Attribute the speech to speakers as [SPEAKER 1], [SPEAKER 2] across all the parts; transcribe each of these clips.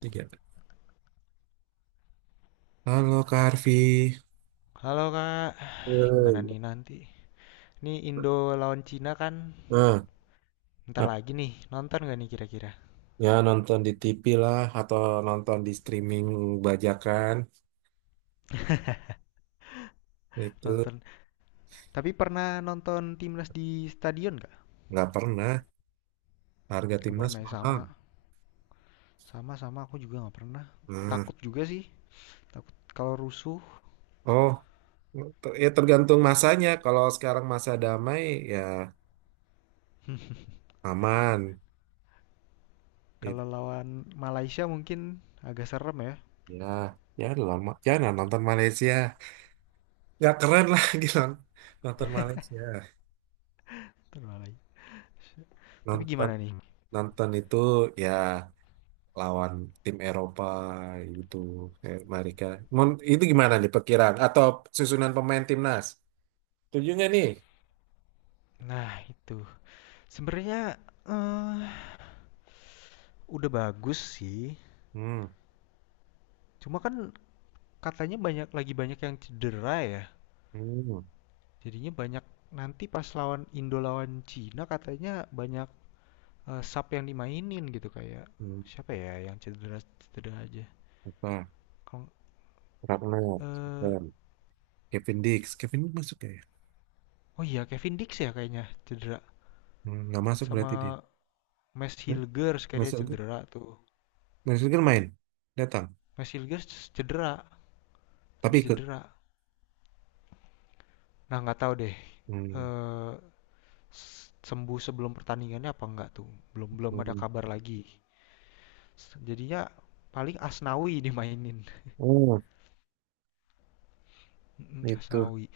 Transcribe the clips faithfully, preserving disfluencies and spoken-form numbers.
[SPEAKER 1] Tiga. Halo Kak Arfi,
[SPEAKER 2] Halo Kak,
[SPEAKER 1] Eh,
[SPEAKER 2] gimana nih
[SPEAKER 1] iya.
[SPEAKER 2] nanti? Nih Indo lawan Cina kan,
[SPEAKER 1] Nah,
[SPEAKER 2] ntar
[SPEAKER 1] ap-
[SPEAKER 2] lagi nih, nonton gak nih kira-kira?
[SPEAKER 1] ya nonton di T V lah atau nonton di streaming bajakan itu
[SPEAKER 2] Nonton, tapi pernah nonton timnas di stadion gak?
[SPEAKER 1] nggak pernah. Harga
[SPEAKER 2] Gak
[SPEAKER 1] timnas
[SPEAKER 2] pernah ya,
[SPEAKER 1] mahal.
[SPEAKER 2] sama, sama-sama aku juga gak pernah.
[SPEAKER 1] Nah,
[SPEAKER 2] Takut juga sih, takut kalau rusuh,
[SPEAKER 1] oh ter- ya tergantung masanya. Kalau sekarang masa damai, ya aman. It-
[SPEAKER 2] kalau lawan Malaysia mungkin agak serem ya.
[SPEAKER 1] ya, ya lama. Ya nah, nonton Malaysia. Nggak keren lah gitu nonton Malaysia.
[SPEAKER 2] Ntar Malaysia. Tapi
[SPEAKER 1] Nonton
[SPEAKER 2] gimana nih?
[SPEAKER 1] nonton itu ya lawan tim Eropa gitu kayak Marika. Mon- Itu gimana nih perkiraan atau susunan pemain timnas? Setuju nggak nih?
[SPEAKER 2] Nah itu, sebenarnya eh udah bagus sih,
[SPEAKER 1] Hmm,
[SPEAKER 2] cuma kan katanya banyak lagi banyak yang cedera ya.
[SPEAKER 1] hmm,
[SPEAKER 2] Jadinya banyak nanti pas lawan Indo lawan Cina katanya banyak eh, sub yang dimainin gitu kayak
[SPEAKER 1] hmm.
[SPEAKER 2] siapa ya yang cedera cedera aja.
[SPEAKER 1] Apa?
[SPEAKER 2] Kalau
[SPEAKER 1] Ragnar,
[SPEAKER 2] eh,
[SPEAKER 1] Kevin, Kevin Dix, Kevin Dix masuk nggak ya?
[SPEAKER 2] oh iya, Kevin Dix ya kayaknya cedera,
[SPEAKER 1] Hmm, nggak masuk
[SPEAKER 2] sama
[SPEAKER 1] berarti dia.
[SPEAKER 2] Max
[SPEAKER 1] Hmm.
[SPEAKER 2] Hilgers kayaknya
[SPEAKER 1] Masuk,
[SPEAKER 2] cedera tuh.
[SPEAKER 1] masuk kan main, datang,
[SPEAKER 2] Max Hilgers cedera,
[SPEAKER 1] tapi
[SPEAKER 2] lagi
[SPEAKER 1] ikut.
[SPEAKER 2] cedera. Nah, nggak tahu deh
[SPEAKER 1] Hmm,
[SPEAKER 2] eh sembuh sebelum pertandingannya apa enggak tuh. Belum belum ada
[SPEAKER 1] hmm.
[SPEAKER 2] kabar lagi. Jadinya paling Asnawi dimainin.
[SPEAKER 1] Oh,
[SPEAKER 2] Mm,
[SPEAKER 1] itu.
[SPEAKER 2] Asnawi.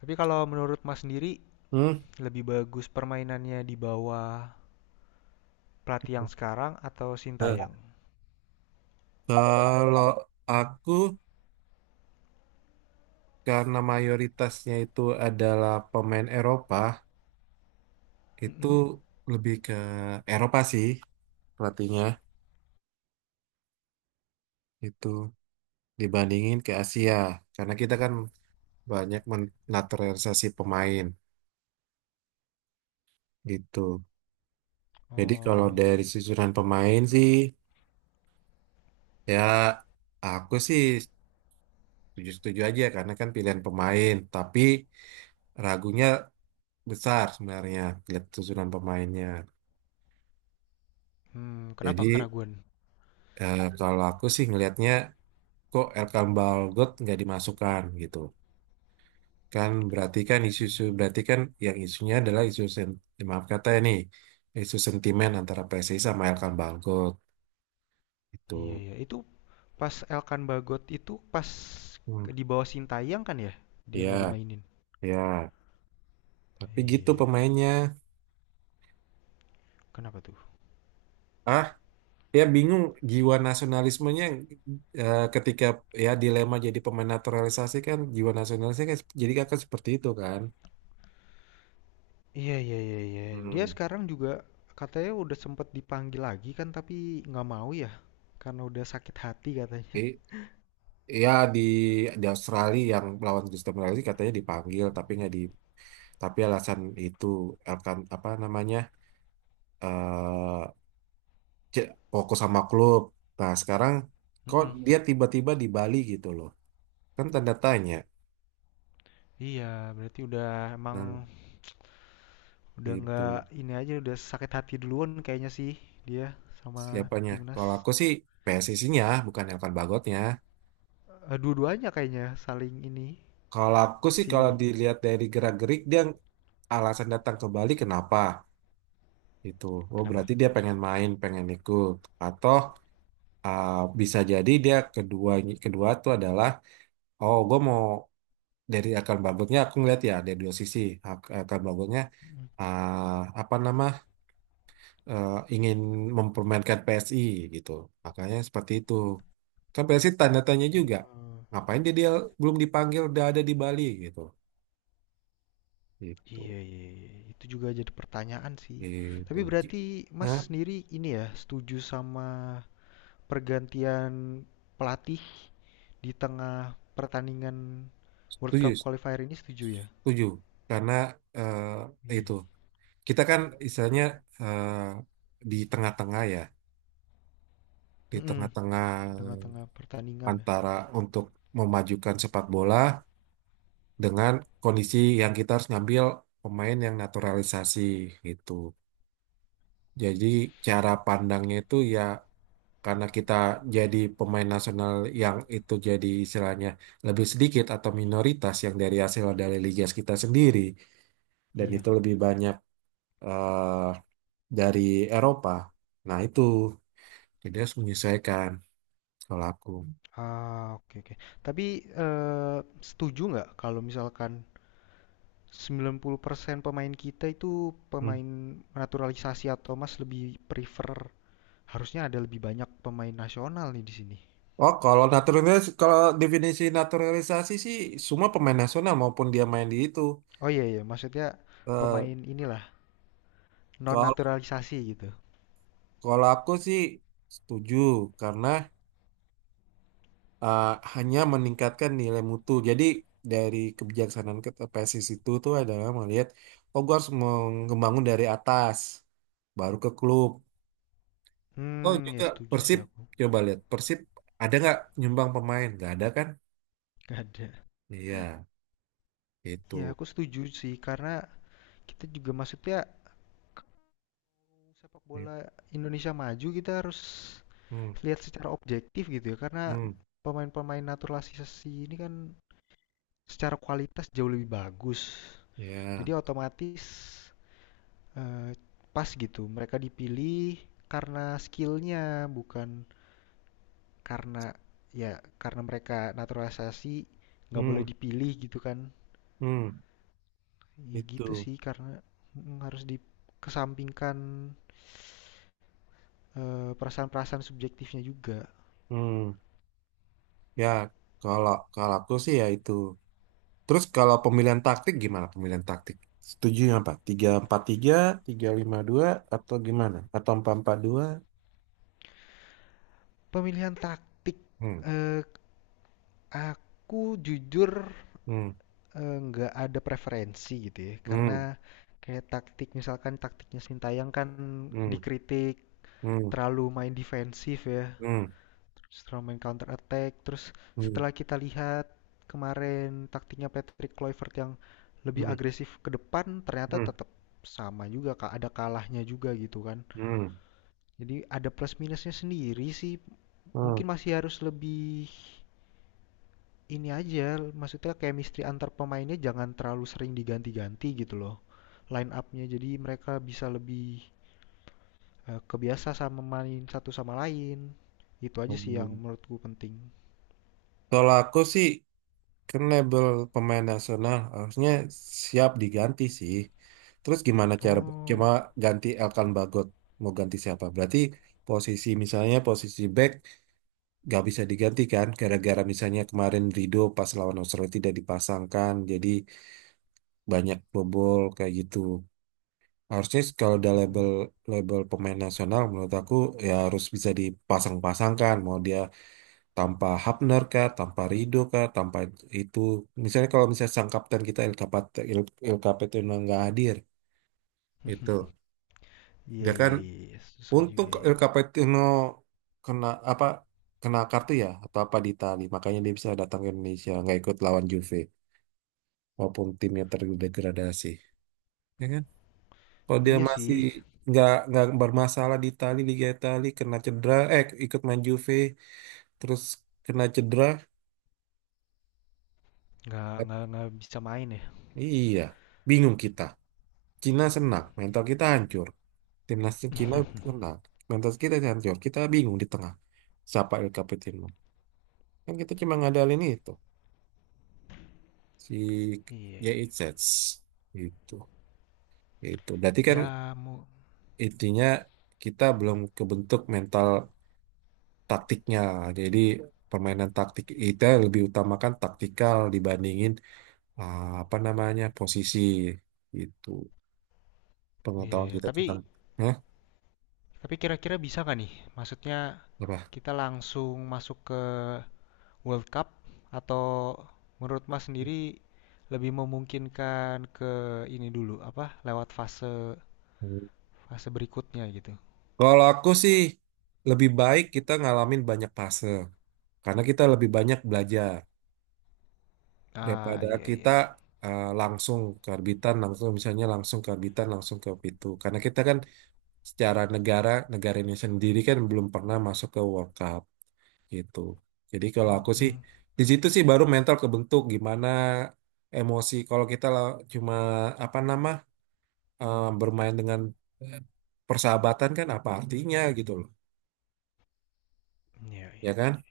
[SPEAKER 2] Tapi kalau menurut Mas sendiri
[SPEAKER 1] Hmm.
[SPEAKER 2] lebih bagus permainannya di bawah pelatih yang sekarang atau
[SPEAKER 1] Nah,
[SPEAKER 2] Sintayong?
[SPEAKER 1] kalau aku karena mayoritasnya itu adalah pemain Eropa, itu
[SPEAKER 2] Mm-mm.
[SPEAKER 1] lebih ke Eropa sih pelatihnya itu dibandingin ke Asia karena kita kan banyak menaturalisasi pemain gitu. Jadi kalau
[SPEAKER 2] Oh iya,
[SPEAKER 1] dari
[SPEAKER 2] iya.
[SPEAKER 1] susunan pemain sih ya aku sih setuju-setuju aja karena kan pilihan pemain, tapi ragunya besar sebenarnya lihat susunan pemainnya.
[SPEAKER 2] Hmm,
[SPEAKER 1] Jadi
[SPEAKER 2] kenapa keraguan?
[SPEAKER 1] eh, kalau aku sih ngelihatnya kok Elkan Balgot nggak dimasukkan gitu. Kan berarti kan isu-isu berarti kan yang isunya adalah isu sen, ya, maaf kata ya nih, isu sentimen antara P S S I sama Elkan Bangkok itu.
[SPEAKER 2] Iya iya. Itu pas Elkan Bagot itu pas
[SPEAKER 1] Hmm,
[SPEAKER 2] di bawah Sintayong kan ya? Dia nggak
[SPEAKER 1] ya
[SPEAKER 2] dimainin.
[SPEAKER 1] ya tapi gitu
[SPEAKER 2] Iya.
[SPEAKER 1] pemainnya.
[SPEAKER 2] Kenapa tuh?
[SPEAKER 1] ah Ya bingung jiwa nasionalismenya, eh, ketika ya dilema jadi pemain naturalisasi kan jiwa nasionalisnya kan sep- jadi akan seperti itu kan.
[SPEAKER 2] Iya iya iya iya. Dia
[SPEAKER 1] Hmm.
[SPEAKER 2] sekarang juga katanya udah sempet dipanggil lagi kan, tapi nggak mau ya karena udah sakit hati katanya.
[SPEAKER 1] I- Ya di di Australia yang lawan Kristen Malaysia katanya dipanggil tapi nggak di, tapi alasan itu akan apa namanya, eh, ce- fokus sama klub. Nah, sekarang kok
[SPEAKER 2] Mm-mm.
[SPEAKER 1] dia tiba-tiba di Bali gitu loh. Kan tanda tanya.
[SPEAKER 2] Iya, berarti udah
[SPEAKER 1] Nah,
[SPEAKER 2] emang, udah nggak,
[SPEAKER 1] itu.
[SPEAKER 2] ini aja udah sakit hati duluan kayaknya sih dia sama
[SPEAKER 1] Siapanya?
[SPEAKER 2] timnas.
[SPEAKER 1] Kalau aku sih P S S I-nya, bukan Elkan Bagotnya.
[SPEAKER 2] Eh, dua-duanya kayaknya saling ini
[SPEAKER 1] Kalau aku sih kalau
[SPEAKER 2] si.
[SPEAKER 1] dilihat dari gerak-gerik dia, alasan datang ke Bali kenapa? Itu. Oh,
[SPEAKER 2] Kenapa?
[SPEAKER 1] berarti dia pengen main, pengen ikut. Atau ah, bisa jadi dia kedua, kedua tuh adalah oh, gue mau, dari akan bagotnya aku ngeliat ya dari dua sisi. Akan bagotnya ah, apa nama eh, ingin mempermainkan P S I gitu. Makanya seperti itu. Kan P S I tanda tanya juga.
[SPEAKER 2] Hmm.
[SPEAKER 1] Ngapain dia, dia belum dipanggil udah ada di Bali gitu. Gitu.
[SPEAKER 2] Iya, iya, iya, iya, itu juga jadi pertanyaan sih.
[SPEAKER 1] Gitu.
[SPEAKER 2] Tapi
[SPEAKER 1] Gi-
[SPEAKER 2] berarti Mas
[SPEAKER 1] Hah?
[SPEAKER 2] sendiri ini ya setuju sama pergantian pelatih di tengah pertandingan World
[SPEAKER 1] Setuju,
[SPEAKER 2] Cup qualifier ini, setuju ya?
[SPEAKER 1] setuju. Karena eh,
[SPEAKER 2] Hmm.
[SPEAKER 1] itu kita kan istilahnya eh, di tengah-tengah ya, di
[SPEAKER 2] Mm-mm,
[SPEAKER 1] tengah-tengah
[SPEAKER 2] di tengah-tengah pertandingan ya.
[SPEAKER 1] antara untuk memajukan sepak bola dengan kondisi yang kita harus ngambil pemain yang naturalisasi gitu. Jadi cara pandangnya itu ya karena kita jadi pemain nasional yang itu jadi istilahnya lebih sedikit atau minoritas yang dari hasil dari liga kita sendiri dan
[SPEAKER 2] Iya.
[SPEAKER 1] itu lebih banyak eh, dari Eropa. Nah itu jadi harus menyesuaikan kalau aku.
[SPEAKER 2] Ah, oke oke. Tapi eh, setuju nggak kalau misalkan sembilan puluh persen pemain kita itu
[SPEAKER 1] Hmm.
[SPEAKER 2] pemain naturalisasi, atau Mas lebih prefer harusnya ada lebih banyak pemain nasional nih di sini.
[SPEAKER 1] Oh kalau naturalis, kalau definisi naturalisasi sih semua pemain nasional maupun dia main di itu.
[SPEAKER 2] Oh iya iya, maksudnya
[SPEAKER 1] Eh,
[SPEAKER 2] pemain inilah non
[SPEAKER 1] kalau
[SPEAKER 2] naturalisasi gitu.
[SPEAKER 1] kalau aku sih setuju karena eh, hanya meningkatkan nilai mutu. Jadi dari kebijaksanaan ke P S S I itu tuh adalah melihat, oh gue harus membangun dari atas, baru ke klub. Oh
[SPEAKER 2] Hmm, ya
[SPEAKER 1] juga
[SPEAKER 2] setuju sih
[SPEAKER 1] Persib,
[SPEAKER 2] aku.
[SPEAKER 1] coba lihat Persib ada nggak nyumbang pemain? Nggak ada kan?
[SPEAKER 2] Gak ada.
[SPEAKER 1] Iya,
[SPEAKER 2] Ya
[SPEAKER 1] itu.
[SPEAKER 2] aku setuju sih karena kita juga maksudnya sepak bola Indonesia maju, kita harus
[SPEAKER 1] Hmm,
[SPEAKER 2] lihat secara objektif gitu ya, karena
[SPEAKER 1] hmm,
[SPEAKER 2] pemain-pemain naturalisasi ini kan secara kualitas jauh lebih bagus,
[SPEAKER 1] ya,
[SPEAKER 2] jadi otomatis eh, pas gitu mereka dipilih karena skillnya, bukan karena, ya, karena mereka naturalisasi nggak boleh
[SPEAKER 1] hmm,
[SPEAKER 2] dipilih gitu kan.
[SPEAKER 1] hmm,
[SPEAKER 2] Ya gitu
[SPEAKER 1] itu.
[SPEAKER 2] sih, karena mm, harus dikesampingkan eh, perasaan-perasaan subjektifnya juga.
[SPEAKER 1] Hmm, ya kalau kalau aku sih ya itu. Terus kalau pemilihan taktik gimana pemilihan taktik? Setuju yang apa? Tiga empat tiga, tiga lima dua, atau gimana? Atau empat empat dua?
[SPEAKER 2] Pemilihan taktik,
[SPEAKER 1] Hmm.
[SPEAKER 2] eee, aku jujur,
[SPEAKER 1] Hmm.
[SPEAKER 2] eee, nggak ada preferensi gitu ya, karena
[SPEAKER 1] Hmm.
[SPEAKER 2] kayak taktik misalkan taktiknya Sintayong kan
[SPEAKER 1] Hmm.
[SPEAKER 2] dikritik
[SPEAKER 1] Hmm.
[SPEAKER 2] terlalu main defensif ya,
[SPEAKER 1] Hmm.
[SPEAKER 2] terus terlalu main counter attack. Terus
[SPEAKER 1] Hmm.
[SPEAKER 2] setelah kita lihat kemarin taktiknya Patrick Kluivert yang lebih
[SPEAKER 1] Hmm.
[SPEAKER 2] agresif ke depan, ternyata
[SPEAKER 1] Hmm.
[SPEAKER 2] tetap sama juga, Kak, ada kalahnya juga gitu kan.
[SPEAKER 1] Hmm.
[SPEAKER 2] Jadi ada plus minusnya sendiri sih,
[SPEAKER 1] Hmm.
[SPEAKER 2] mungkin masih harus lebih ini aja, maksudnya chemistry antar pemainnya jangan terlalu sering diganti-ganti gitu loh. Line up-nya, jadi mereka bisa lebih eh, kebiasa sama main satu sama lain. Itu aja sih yang
[SPEAKER 1] Hmm.
[SPEAKER 2] menurutku penting.
[SPEAKER 1] Kalau aku sih kan label pemain nasional harusnya siap diganti sih. Terus gimana cara cuma
[SPEAKER 2] Oh,
[SPEAKER 1] ganti Elkan Bagot mau ganti siapa? Berarti posisi, misalnya posisi back nggak bisa digantikan gara-gara misalnya kemarin Rido pas lawan Australia tidak dipasangkan jadi banyak bobol kayak gitu. Harusnya kalau udah label,
[SPEAKER 2] mm,
[SPEAKER 1] label pemain nasional menurut aku ya harus bisa dipasang-pasangkan mau dia tanpa Hapner kah, tanpa Rido kah, tanpa itu. Misalnya kalau misalnya sang kapten kita El Capat- El, El Capitano nggak hadir gitu,
[SPEAKER 2] iya
[SPEAKER 1] dia kan
[SPEAKER 2] iya iya iya, susah
[SPEAKER 1] untung
[SPEAKER 2] juga ya.
[SPEAKER 1] Capetino kena apa, kena kartu ya atau apa di Itali, makanya dia bisa datang ke Indonesia nggak ikut lawan Juve walaupun timnya terdegradasi. Ya kan? Kalau dia
[SPEAKER 2] Iya
[SPEAKER 1] masih
[SPEAKER 2] sih,
[SPEAKER 1] nggak nggak bermasalah di Itali, Liga Itali kena cedera eh ikut main Juve terus kena cedera.
[SPEAKER 2] nggak
[SPEAKER 1] eh,
[SPEAKER 2] nggak nggak bisa main ya.
[SPEAKER 1] iya, bingung kita. Cina senang, mental kita hancur, timnas Cina senang, mental kita hancur, kita bingung di tengah siapa El Capitano, kan kita cuma ngadalin itu, si
[SPEAKER 2] Iya iya.
[SPEAKER 1] Y I Z itu. Itu berarti kan
[SPEAKER 2] Ya mau,
[SPEAKER 1] intinya kita belum kebentuk mental taktiknya. Jadi permainan taktik kita lebih utamakan taktikal dibandingin ah, apa namanya posisi itu,
[SPEAKER 2] iya
[SPEAKER 1] pengetahuan
[SPEAKER 2] ya.
[SPEAKER 1] kita
[SPEAKER 2] Tapi
[SPEAKER 1] tentang. Hah?
[SPEAKER 2] tapi kira-kira bisa nggak nih? Maksudnya
[SPEAKER 1] Apa,
[SPEAKER 2] kita langsung masuk ke World Cup, atau menurut Mas sendiri lebih memungkinkan ke ini dulu apa lewat fase fase berikutnya gitu.
[SPEAKER 1] kalau aku sih lebih baik kita ngalamin banyak fase karena kita lebih banyak belajar
[SPEAKER 2] Ah
[SPEAKER 1] daripada
[SPEAKER 2] iya iya,
[SPEAKER 1] kita
[SPEAKER 2] iya.
[SPEAKER 1] eh, langsung ke arbitan langsung, misalnya langsung ke arbitan langsung ke itu karena kita kan secara negara, negara ini sendiri kan belum pernah masuk ke World Cup gitu. Jadi kalau aku sih
[SPEAKER 2] Mm-mm.
[SPEAKER 1] di situ sih baru mental kebentuk gimana, emosi kalau kita lah. Cuma apa nama, eh, bermain dengan eh, persahabatan kan apa artinya gitu loh.
[SPEAKER 2] Iya
[SPEAKER 1] Ya
[SPEAKER 2] iya.
[SPEAKER 1] kan?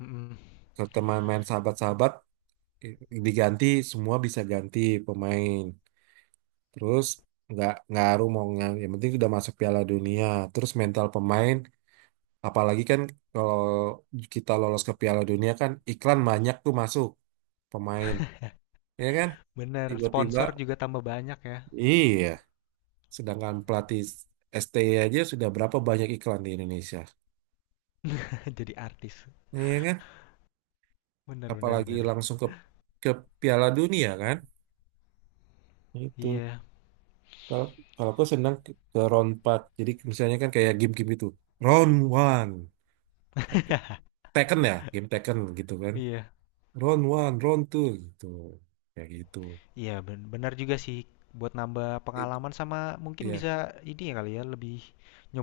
[SPEAKER 2] Mm-mm.
[SPEAKER 1] Kalau teman main sahabat-sahabat eh, diganti, semua bisa ganti pemain. Terus nggak ngaruh mau nggak, yang penting sudah masuk Piala Dunia. Terus mental pemain, apalagi kan kalau kita lolos ke Piala Dunia kan iklan banyak tuh masuk pemain, ya kan?
[SPEAKER 2] Bener,
[SPEAKER 1] Tiba-tiba,
[SPEAKER 2] sponsor juga tambah banyak ya.
[SPEAKER 1] iya. Sedangkan pelatih S T I aja sudah berapa banyak iklan di Indonesia,
[SPEAKER 2] Jadi artis.
[SPEAKER 1] iya kan?
[SPEAKER 2] Bener bener
[SPEAKER 1] Apalagi
[SPEAKER 2] bener.
[SPEAKER 1] langsung ke ke Piala Dunia kan? Itu
[SPEAKER 2] Iya
[SPEAKER 1] kalau kalau aku senang ke, ke round empat. Jadi misalnya kan kayak game-game itu, round one Tekken ya, game Tekken gitu kan.
[SPEAKER 2] iya
[SPEAKER 1] Round one, round two gitu. Kayak gitu.
[SPEAKER 2] iya, ben- benar juga sih, buat nambah
[SPEAKER 1] Itu,
[SPEAKER 2] pengalaman sama mungkin
[SPEAKER 1] ya.
[SPEAKER 2] bisa ini ya kali ya, lebih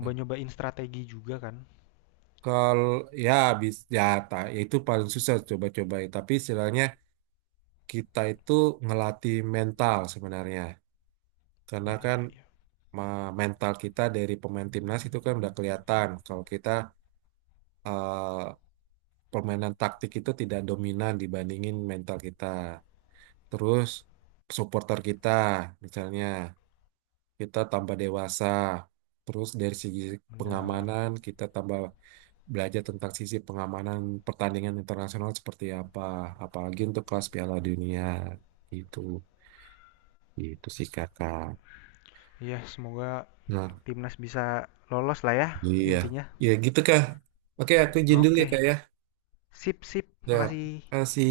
[SPEAKER 1] Nah,
[SPEAKER 2] strategi juga kan.
[SPEAKER 1] kalau ya bis ya, ta, ya itu paling susah coba-coba ya. Tapi istilahnya kita itu ngelatih mental sebenarnya. Karena
[SPEAKER 2] Iya
[SPEAKER 1] kan
[SPEAKER 2] iya iya.
[SPEAKER 1] ma- mental kita dari pemain timnas itu kan udah kelihatan kalau kita eh, permainan taktik itu tidak dominan dibandingin mental kita. Terus supporter kita misalnya kita tambah dewasa. Terus dari segi
[SPEAKER 2] Benar.
[SPEAKER 1] pengamanan kita tambah belajar tentang sisi pengamanan pertandingan internasional seperti apa, apalagi untuk kelas Piala Dunia itu. Itu sih kakak.
[SPEAKER 2] Iya, semoga
[SPEAKER 1] Nah,
[SPEAKER 2] timnas bisa lolos lah ya,
[SPEAKER 1] iya,
[SPEAKER 2] intinya.
[SPEAKER 1] ya gitu kak. Oke, aku izin dulu ya
[SPEAKER 2] Oke,
[SPEAKER 1] kak ya.
[SPEAKER 2] sip sip.
[SPEAKER 1] Ya,
[SPEAKER 2] Makasih.
[SPEAKER 1] kasih.